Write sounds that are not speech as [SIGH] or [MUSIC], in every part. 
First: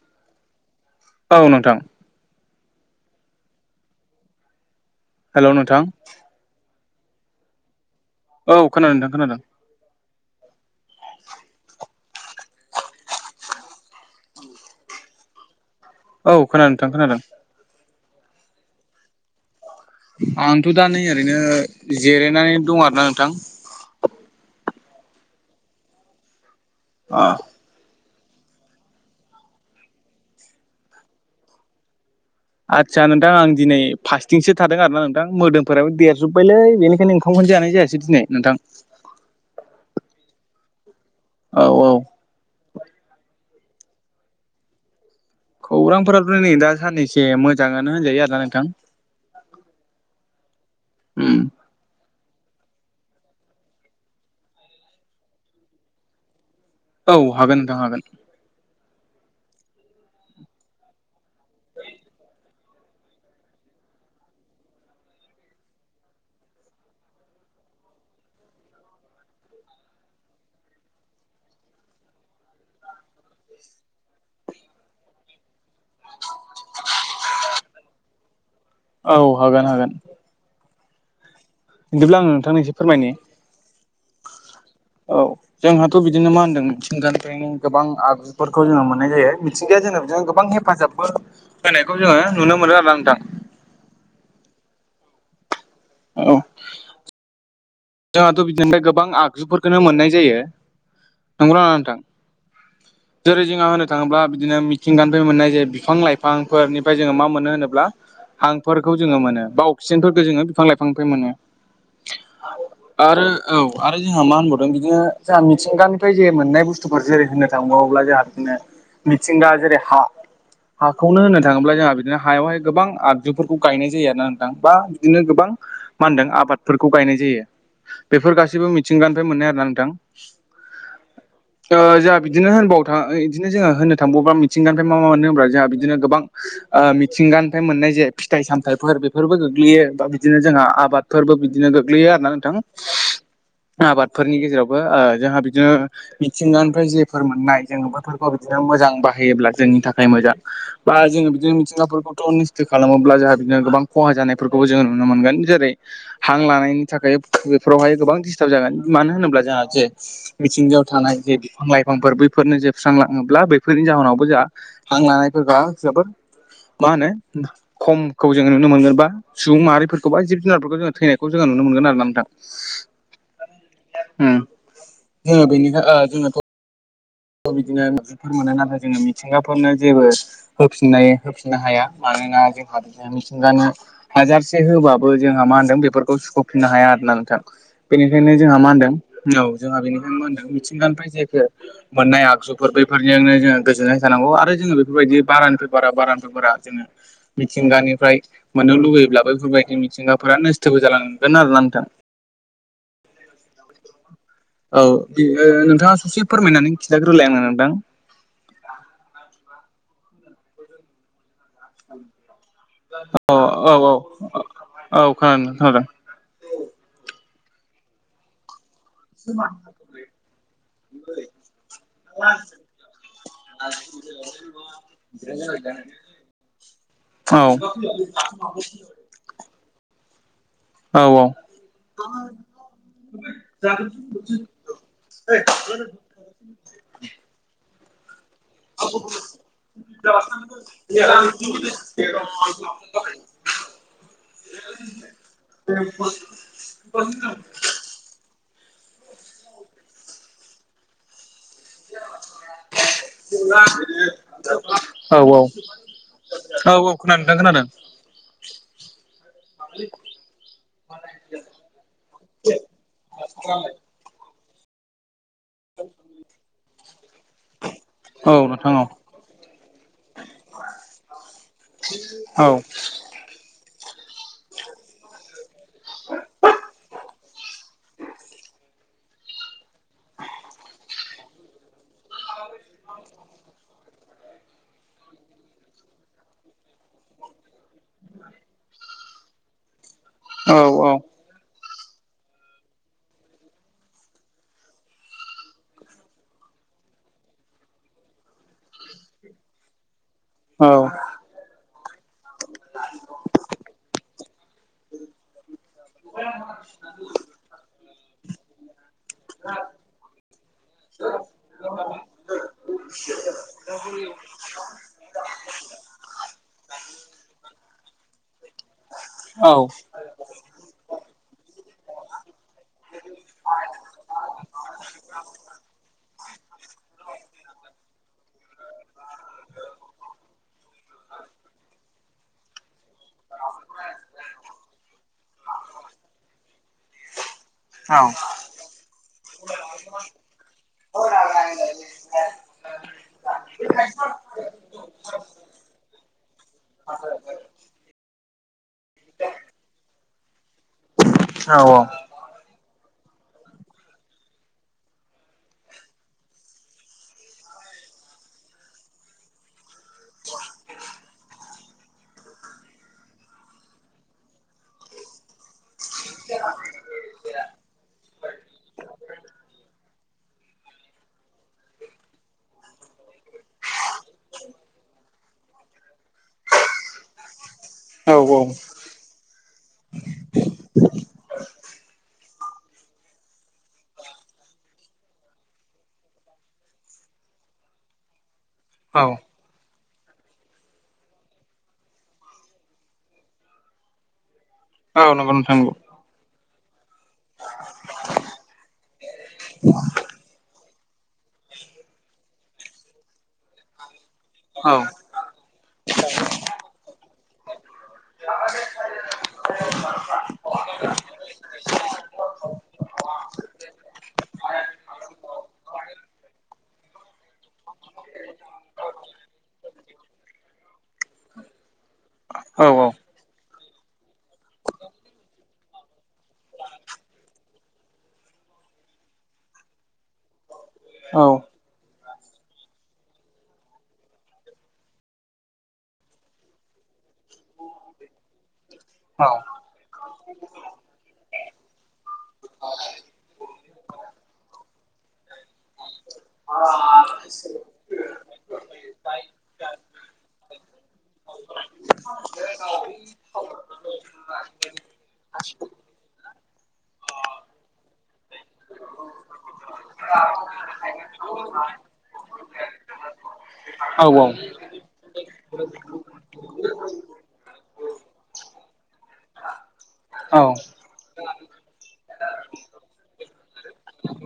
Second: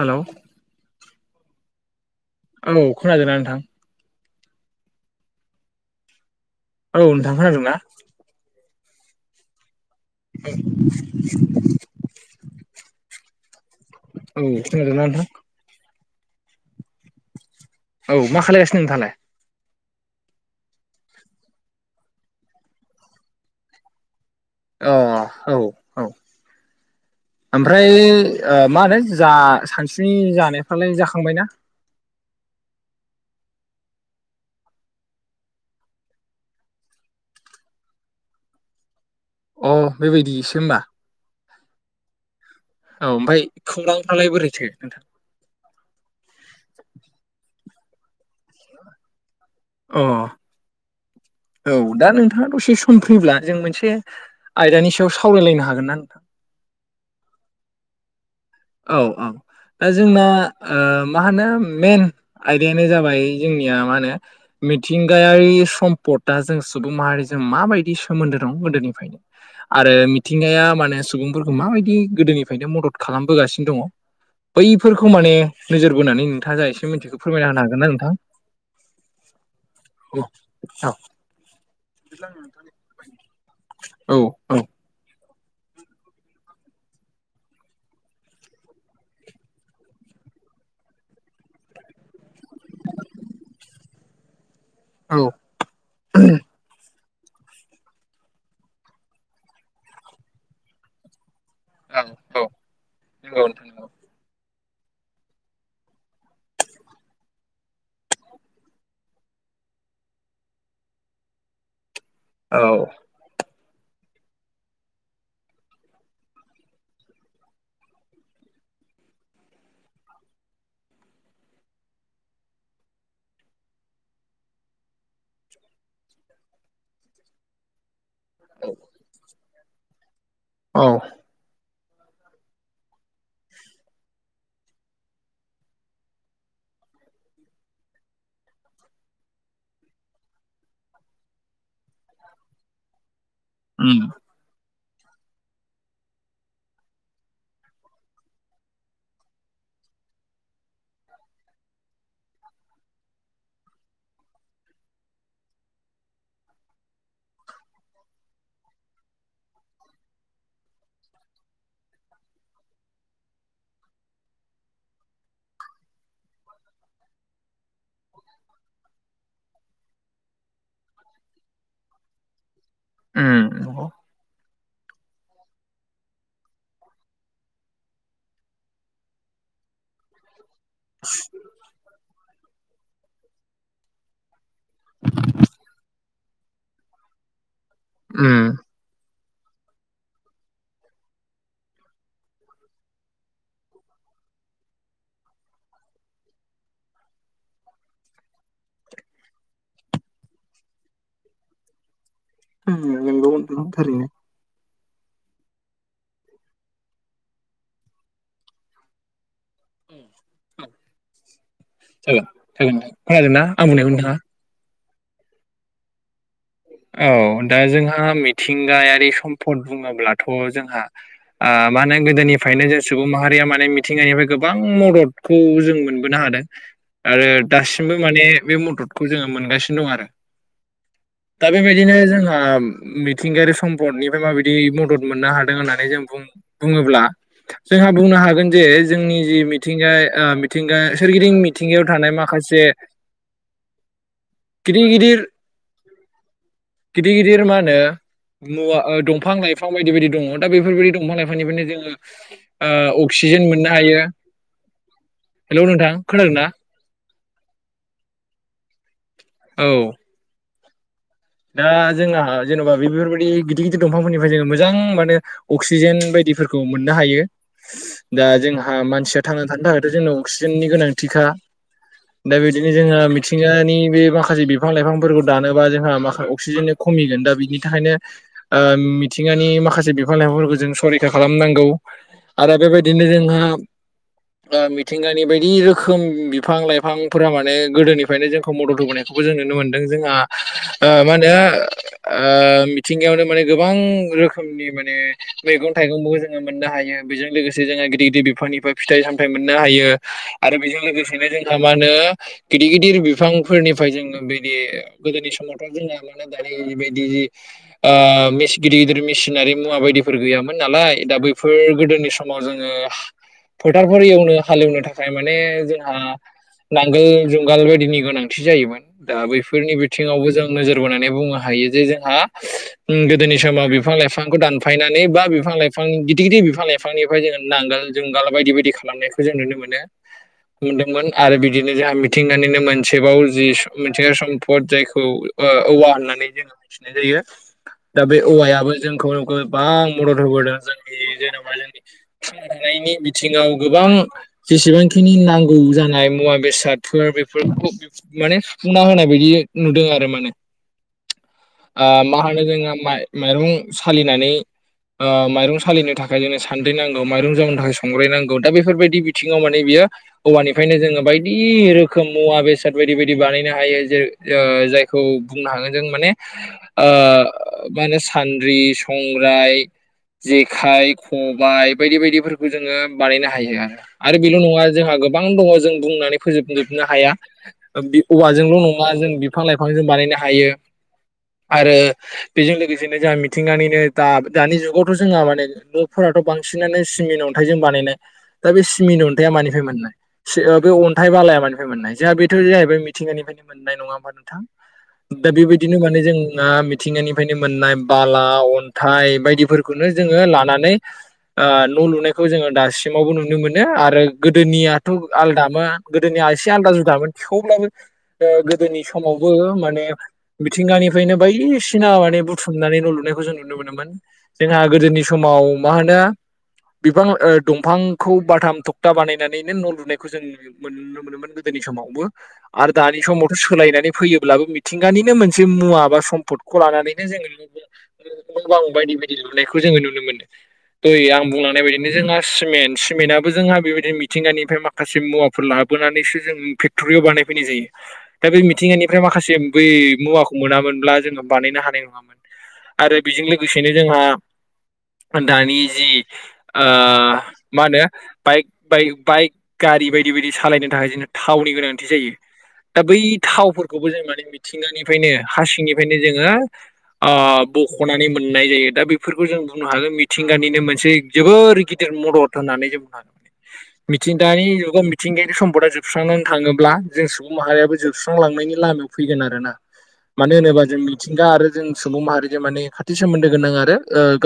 Hello औ नोंथां औ खोनादों ना नोंथां हेलौ नोंथां औ नोंथां खोनादों ना औ खोनादों नोंथां खोनादों [INAUDIBLE] औ नोंथां औ खोनादों नोंथां खोनादों औ मा खालायगासिनो नोंथाङालाय आंथ' दा नै ओरैनो जिरायनानै दं आरोना नोंथां अ औ औ अ ओमफ्राय ओ मा होनो जा सानसुनि जानायफ्रालाय जाखांबायना आदसा नोंथां आं दिनै फास्थिंसो थादों आरो ना नोंथां मोदोमफोराबो देरजोब्बायलै बेनिखायनो ओं खामखौनो जानाय जायासै दिनै नोंथां अ बेबायदिसो होमबा औ औ औ ओमफाय खौरांफ्रालाय बोरैथो नोंथां खौरांफोराथ' नै दा साननैसे मोजाङानो होनजायो आरोना नोंथां अ उम औ दा नोंथाङा दसे सम फ्रिब्ला जों मोनसे आयदानि सायाव सावरायलायनो हागोना नोंथां औ हागोन नोंथां हागोन औ औ दा जोंना ओ मा होनो मेन आयदायानो जाबाय जोंनिया मा होनो मिथिंगायारि सम्पदआ जों सुबुं माहारिजों माबायदि सोमोन्दो दं गोदोनिफ्रायनो आरो मिथिंगाया माने सुबुंफोरखौ माबायदि गोदोनिफ्रायनो मदद खालामबोगासिनो दङ' बैफोरखौ माने नोजोर बोनानै नोंथाङा जा एसे मिथिखो फोरमायना होनो हागोन ना नोंथां औ हागोन हागोन [UNINTELLIGIBLE] बिदिब्ला आं नोंथांनो एसे फोरमायनि औ औ औ जोंहाथ' बिदिनो मा होनदों मिथिंगानिफ्रायनो गोबां आगजुफोरखौ जोङो मोननाय जायो मिथिंगाया जोंनो गोबां हेफाजाब बो होनायखौ जोङो नुनो मोनो आरोना नोंथां [INAUDIBLE] औ औ जोंहाथ' बिदिनिफ्राय गोबां आगजुफोरखोनो मोननाय जायो नंगौना नङा थां हागोन जेरै ना जोंहा नोंथां होनो थाङोब्ला बिदिनो मिथिंगानिफाय मोननाय जायो बिफां लाइफांफोरनिफ्राय जोङो मा मोनो होनोब्ला हांफोरखौ जोङो मोनो बा अक्सिजेनफोरखौ जोङो बिफां लाइफांनिफ्राय मोनो औ आरो औ आरो जोंहा मा होनबावदों बिदिनो जोंहा मिथिंगानिफ्राय जे मोननाय बुस्थुफोर जेरै होननो थांबावोब्ला जोंहा बिदिनो मिथिंगा जेरै हा हाखौनो होननो थाङोब्ला जोंहा बिदिनो हायावहाय गोबां आगजुफोरखौ गायनाय जायो आरो ना नोंथां बा बिदिनो गोबां मा होनदों आबादफोरखौ गायनाय जायो बेफोर गासैबो मिथिंगानिफ्राय मोननाय आरोना नोंथां औ ओ जोहा बिदिनो होनबाव था ओ इदिनो जोङो होननो थांबाव मिथिंगानिफ्राय मा मा मानो होनब्ला जाहा बिदिनो गोबां आ मिथिंगानिफ्राय मोननाय जे फिथाइ सामथाइफोर बेफोरबो गोग्लैयो बा बिदिनो जाहा आबाद फोरबो बिदिनो गोग्लैयो आरो ना नोंथां उम आबादफोरनि गेजेरावबो ओ जोंहा बिदिनो मिथिंगानिफ्राय जेफोर मोननाय जोङो बोफोरखौ बिदिनो मोजां बाहायोब्ला जोंनि थाखाय मोजां बा जोङो बिदिनो मिथिंगाफोरखौथ' निस्थ' खालामोब्ला जोंहा बिदिनो गोबां खहा जानायफोरखौबो जोङो नुनो मोनगोन जेरै हां लानायनि थाखाय बेफोरावहाय गोबां दिसथाब जागोन मानो होनोब्ला जोंहा जे मिथिंगायाव थानाय जे बिफां लाइफांफोर बैफोरनो जोबस्रांलाङोब्ला बैफोरनि जाहोनावबो जों हां लानायफोरबा जोबोद मा होनो खमखौ जोङो नुनो मोनगोन बा सुबुं माहारिफोरखौ गोबां जिब जुनारफोरखौ जोङो थैनायखौ जोंङो नुनो मोनगोन आरो ना नोंथां उम नंगौ उम जोंङो बेनि थाखाय बिदिनो मोनो नाथाय जोंङो मिथिंगाफोरनो जेबो होफिननाय होफिननो हाया मानोना जोंहा बिदिनो मिथिंगानि हाजारसे होबाबो जोंहा मा होनदों बेफोरखौ सुख'फिननो हाया आरोना नोंथां बेनिखायनो उम जोंहा मा होनदों औ जोंहा बेनिखायनो मा होनदों मिथिंगानिफ्राय जेखौ मोननाय आगजुफोर बैफोरजोंनो जोङो गोजोननाय थानांगौ आरो जोङो बेफोरबायदि बारानि पेपारा बारानि पेपारा जोङो मिथिंगानिफ्राय मोननो लुुबैब्ला बेफोरबायदि मिथिंगाफोरा नोसथोबो जालांगोन आरोना नोंथां नंगौ नोंथां थारैनो औ बेयो नोंथाङा ससे फोरमायनानै खिथाग्रोलाय आंनो नोंथां [INAUDIBLE] खोनादों औ ना आं औ बुंनायखौ औ नोंथाङा औ खोनादों खोनादों औ दा जोंहा मिथिंगायारि सम्पद बुङोब्लाथ' जोंहा आ मानो गोदोनिफ्रायनो जों सुबुं माहारिया माने मिथिंगानिफ्राय गोबां मददखौ जों मोनबोनो हादों आरो खोनादों दासिमबो माने बे मददखौ जोङो मोनगासिनो दं आरो औ दा बेबायदिनो जोंहा मिथिंगायारि सम्पदनिफ्राय माबायदि मदद मोननो हादों होननानै जों बुोब्ला जोंहा बुंनो हागोन जे जोंनि जि मिथिंगा मिथिंगा सोरगिदिं मिथिंगायाव थानाय माखासे गिदिर गदिर बे [UNINTELLIGIBLE] गिदिर गिदिर मा होनो मुवा दंफां लाइफां बायदि बायदि दङ दा बेफोरबायदि दंफां लाइफां बिनिफ्रायनो जोङो अक्सिजेन ओ मोननो हायो औ हेलौ नोंथां खोनादों ना औ औ खोनादों नोंथां खोनादों औ दा जोंहा जेन'बा बेफोरबायदि गिदिर गिदिर दंफांफोरनिफ्राय जोङो मोजां माने अक्सिजेन बायदिफोरखौ मोननो हायो दा खोनादों औ नोंथां जोंहा मानसिया थांनानै थानो थाखायथ' जोंनाव अक्सिजेननि गोनांथिखा औ जोङो मिथिंगानि बे माखासे बिफां लाइफांफोरखौ दानोबा जोंहा माखासे अक्सिजेननि खमिगोन दा बिनि थाखायनो ओ मिथिंगानि माखासे बिफां लाइफांफोरखौ जों सरैखा खालामनांगौ आरो बेबायदिनो जोंहा मिथिंगानि बायदि रोखोम बिफां लाइफांफोरा माने गोदोनिफ्रायनो जोंखौ मदद होबोनाय खौबो जों नुनो मोनदों जोंहा औ ओ औ मा होनो मिथिंगायावनो माने गोबां रोखोमनि माने मैगं थाइगंबो जोङो मोननो हायो बेजों लोगोसे जोङो गिदिर गिदिर बिफांनिफ्राय फिथाइ सामथायाइ मोननो हायो आरो औ बेजों लोगोसेनो जोंहा मा होनो गिदिर गिदिर बिफांफोरनिफ्राय जोङो बेदि गोदोनि समाव जों दानिबायदि गिदिर गिदिर मेसिनारि मुवा बायदि गैयामोन मोन नालाय दा बैफोर गोदोनि समाव जोङो फोथारफोर एवनो हालेवनो थाखाय माने जोंहा नांगोल जुंगाल बेदिनि गोनां जायोमोन दा औ बैफोरनि बिथिङावबो जों नोजोर बोनानै बुंनो हायो जे जोंहा गोदोनि समाव बिफां लाइफांखौ दानफायनानै बा बिफां लाइफां गिदिर गिदिर बिफां लाइफां बिफांनिफ्राय जोङो नांगोल जुंगाल बायदि बायदि खालामनायखौ जों नुनो मोनो मोनदोंमोन आरो बिदिनो जोंहा मिथिंगानिनो मोनसेबाव जि मिथिंगा सम्फद जायखौ ओ औवा होननानै जोङो मिथिनाय जायो दा बे औवायाबो जोंखौ गोबां मदद होबोदों जोंनि जेनेबा जोंनि थांना थानायनि बिथिङाव गोबां जेसेबांखिनि नांगौ जानाय मुवा बेसाद फोर बेफोरखौ माने सुफुंना होनाय बायदि नुदों आरो माने आ मा होनो जोङो मा माइरं सालिनानै माइरं सालिनो थाखाय जोंनो सानद्रि नांगौ माइरं जावनो थाखाय संग्रायनांगौ दा बेफोरबायदि बिथिङाव माने बियो औवानिफ्रायनो जोङो बायदि रोखोम रोखोम मुवा बेसाद बायदि बायदि बानायनो हायो जेर जायखौ बुंनो हागोन जों माने ओ मा होनो सानद्रि संग्राय जेखाइ खबाय बायदि बायदिफोरखौ जोङो बानायनो हायो आरो आरो बेल' नङा जोंहा गोबां गोबां दङ जों बुंनानै फोजोबजोबनो हाया औ औवाजोंल' नङा जों बिफां लाइफां बिफांजों बानायनो हायो आरो बेजों लोगोसेनो जोंहा मिथिंगानिनो दा दानि जुगावथ' जोंहा माने न'फोराथ' बांसिनानो सिमिन अन्थाइजों बानायनाय दा बे औ सिमिन अन्थाइया मानिफ्राय मोननाय बे अनथाइ बालाया मानिफ्राय मोननाय जोंहा बेथ' जाहैबाय मिथिंगानिफ्रायनो मोननाय नङा होमबा नोंथां दा नंगौ नोंथां नंगौ बेबायदिनो माने जों ना मिथिंगानिफ्रायनो मोननाय बाला अनथाइ बायदिफोरखौनो जोङो लानानै आ न' लुनायखौ जोङो दासिमावबो नुनो मोनो आरो औ गोदोनियाथ' आलदामोन गोदोनिया एसे आलदा जुदामोन थेवब्लाबो ओ गोदोनि समाव बे माने मिथिंगानिफ्रायनो बायदिसिना माने बुथुमनानै न' लुनायखौ जों नुनो मोनोमोन जोंहा गोदोनि समाव मा होनो बिफां ओ दंफां खौ बाथाम थखथा बानायनानैनो न' लुनायखौ जों मोनो नुनो मोनोमोन गोदोनि समावबो आरो औ दानि समावथ' सोलायनानै फैयोब्लाबो मिथिंगानिनो मोनसे मुवा बा समपखौ लानानैनो जोङो नुयो गोबां बायदि बायदि लुनायखौ जोङो नुनो मोनदों दहाय आं बुंलांनाय बायदिनो जोंना सिमेन्ट सिमेन्टाबबो जोंहा बेबायदि मिथिंगानिफ्राय माखासे मुवाफोर लाबोनानैसो जों फेक्ट'रियाव बानाय फैनाय जायो दा बे मिथिंगानिफ्राय माखासे बै मुवा मोनामोनब्ला जोङो बानायनो हानाय नङामोन आरो बेजों लोगोसेनो जोंहा दानि जि ओ मा होनो बाइक बाइ बाइक गारि बायदि बायदि सालायनो थाखाय जोंहा थावनि गोनांथि जायो दा बै थावफोरखौबो जों माने मिथिंगानिफ्रायनो हारसिंनिफ्रायनो जोङो ओ बख'नानै मोननाय जायो दा बेफोरखौ जों बुंनो हागोन मिथिंगानिनो मोनसे जोबोर गि दिर मदद होननानै जों बुंनो हागोन मिथिंगानि दानि जुगाव मिथिंगायारि समपदा जोबस्रांनानै थाङोब्ला जों सुबुं माहारियाबो जोबस्रांलांनायनि लामायाव फैगोन आरोना मानो होनोबा जों मिथिंगा आरो जों सुबुं माहारिजों माने खाथि सोमोनदो गोनां आरो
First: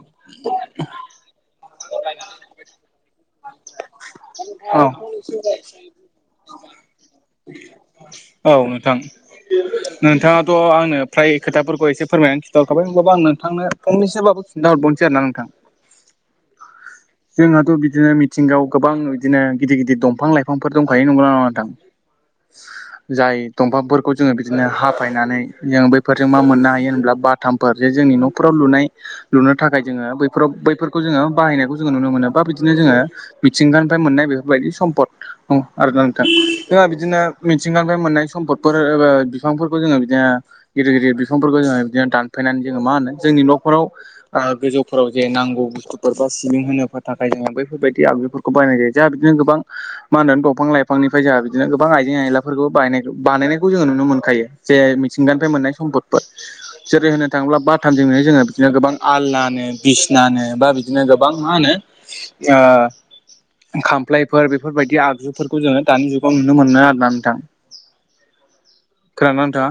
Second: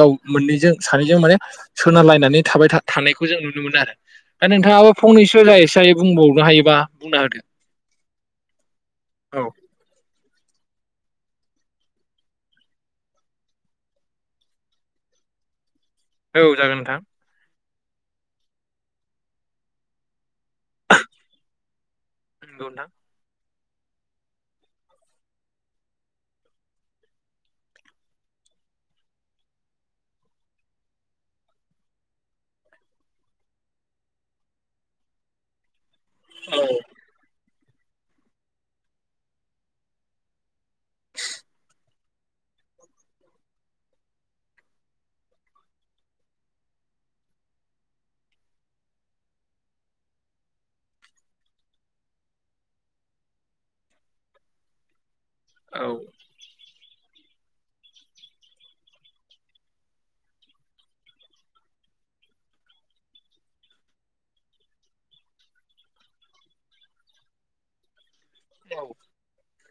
गाव मोननैजों सानैजों माने सोनारलायनानै थाबाय थानायखौ जों नुनो मोनो आरो दा नोंथाङाबो फंनैसो जा एसे हायो बुंबावनो हायोबा बुंना होदो औ नोंथां औ नोंथाङा थ' आंनो फ्राय खोथाफोरखौ एसे फोरमायनानै खिनथाहरखाबाय होनबाबो आं नोंथां फंनैसाबाबो खिथा हरबावसै आरोना नोंथां औ जागोन नोंथां जोंहाथ' बिदिनो मिथिंगायाव गोबां इदिनो गिदिर गिदिर दंफां लाइफांफोर दंखायो नंगौना नङा नोंथां नंगौ नोंथां जाय दंफांफोरखौ जोङो बिदिनो हाफायनानै जों बैफोरजों मा मोननो हायो होनब्ला बा थामफोर जे जोंनि न'फोराव लुनाय लुनो थाखाय जोङो बैफोराव बैफोरखौ जोङो बाहायनायखौ जोङो नुनो मोनो बा बिदिनो जोङो मिथिंगानिफ्राय मोननाय बेफोरबायदि समपद औ आरोना नोंथां जोंहा बिदिनो मिथिंगानिफ्राय मोननाय सम्फदफोर एबा बिफांफोरखौ जोङो बिदिनो गिदिर गिदिर बिफांफोरखौ जोङो बिदिनो दानफायनानै जोङो मा होनो जोंनि नखराव ओ गोजौफोराव जे नांगौ बुस्थुफोर बा [UNINTELLIGIBLE] सिबिं होनो थाखाय जोङो बैफोरबायदि आगजुफोरखौ बायनाय जायो जोंहा बिदिनो गोबां मा होनो दंफां लाइफांनिफ्राय जोंहा बिदिनो गोबां आइजें आइलाफोरखौ बाय बानायनायखौ जोङो नुनो मोनखायो जे थिंगानिफ्राय मोननाय औ सम्पदफोर जेरै होनो थाङोब्ला बाथामजों जोङो बिदिनो गोबां आलनानो बिसनानो बा बिदिनो गो गोबां मा होनो ओ खामफ्लायफोर बेफोरबायदि आगजुफोरखौ जोङो दानि जुगाव नुनो मोनो आरोना नोंथां। औ खोनादोंना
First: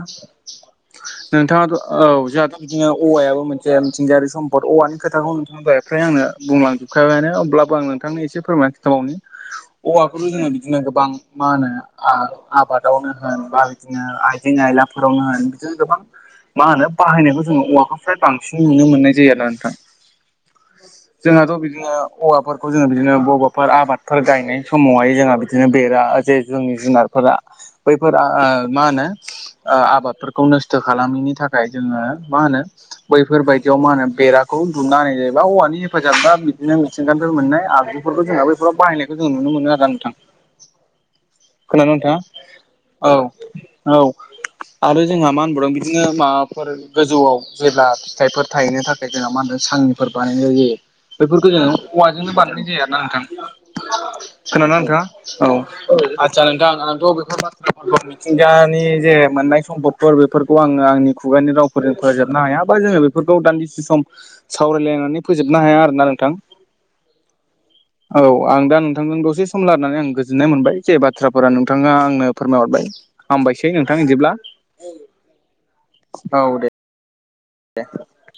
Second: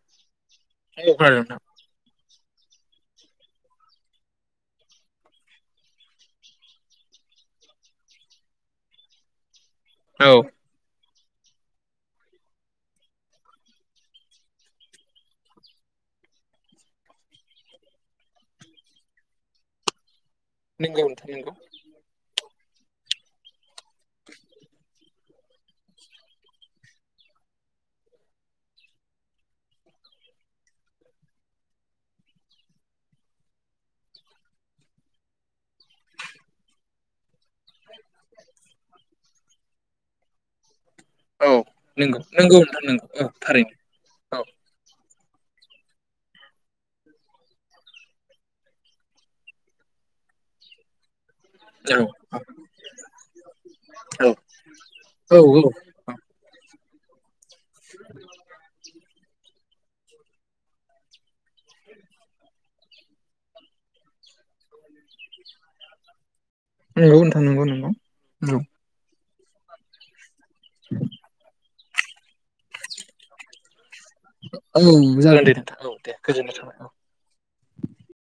औ नोंथाङा खोनादों नोंथां नोंथाङाथ' औ जोंहाथ' बिदिनो औवायाबो मोनसे मिथिंगायारि सम्पद औवानि खोथाखौ नोंथाङा होनबाय [UNINTELLIGIBLE] ओफ्राय आंनो बुंलांजोबखाबायानो अब्लाबो आं नोंथांनि एसे फोरमायनानै खिन्थाबावनि औवाखौथ' औ जोङो बिदिनो गोबां मा होनो आर [UNINTELLIGIBLE] आबादावनो होन बा बिदिनो आइजें आयलाफोरावनो होन बिदिनो गोबां मा होनो बाहायनायखौ जोङो औवानिफ्राय बांसिन नुनो मोननाय जायो ना नोंथां नंगौ नोंथां नंगौ जोंहाथ' बिदिनो औवाफोरखौ जोङो बिदिनो बबाफोर आबादफोर गायनाय समावहाय जोंहाय बि बिदिनो बेरा जे जोंनि जुनारफोरा बैफोरा मा होनो? ओ आबादफोरखौ नस्थ' खालामैनि थाखाय जोङो मा होनो बैफोरबायदियाव मा होनो बेराखौ उन्दुमना होननाय जायो बा औवानि हेफाजाब बा बिदिनो मिथिंगानिफ्राय मोननाय आगजुफोरखौ जोंहाबो बेफोराव बाहायनायखौ जों नुनो मोनो आरो नोंथां। औ खोनादों नोंथाङा नंगौ नंगौ नोंथां नंगौ औ थारैनो औ आरो जोंहा मा होनबोदों बिदिनो माबाफोर गोजौआव जेब्ला फिथाइफोर थाहैनो थाखाय जोंहा मा होनदों सांनि फोर बानायनाय जायो। बैफोरखौ जोङो औ औवाजोंनो बानायनाय जायो आरो ना नोंथां खोनादोंना नोंथाङा औ आदसा नोंथां आंथ' बेफोर बाथ्रा ब [UNINTELLIGIBLE] मिथिंगानि जे मोननाय सम्फद बेफोरखौ आङो आंनि खुगानि रावफोरजों फोजोबनो हाया बा जोङो बेफोरखौ दान्दिसे सम सावरायलायनानै फोजोबनो हाया आरोना नोंथां। नंगौ औ आं दा नोंथांजों दसे सम लानानै आं गोजोननाय मोनबाय जे बाथ्राफोरा नोंथाङा आंनो फोरमाय हरबाय हामबायसै नोंथां बिदिब्ला औ जागोन दे नोंथां औ दे गोजोननाय थाबाय औ। दे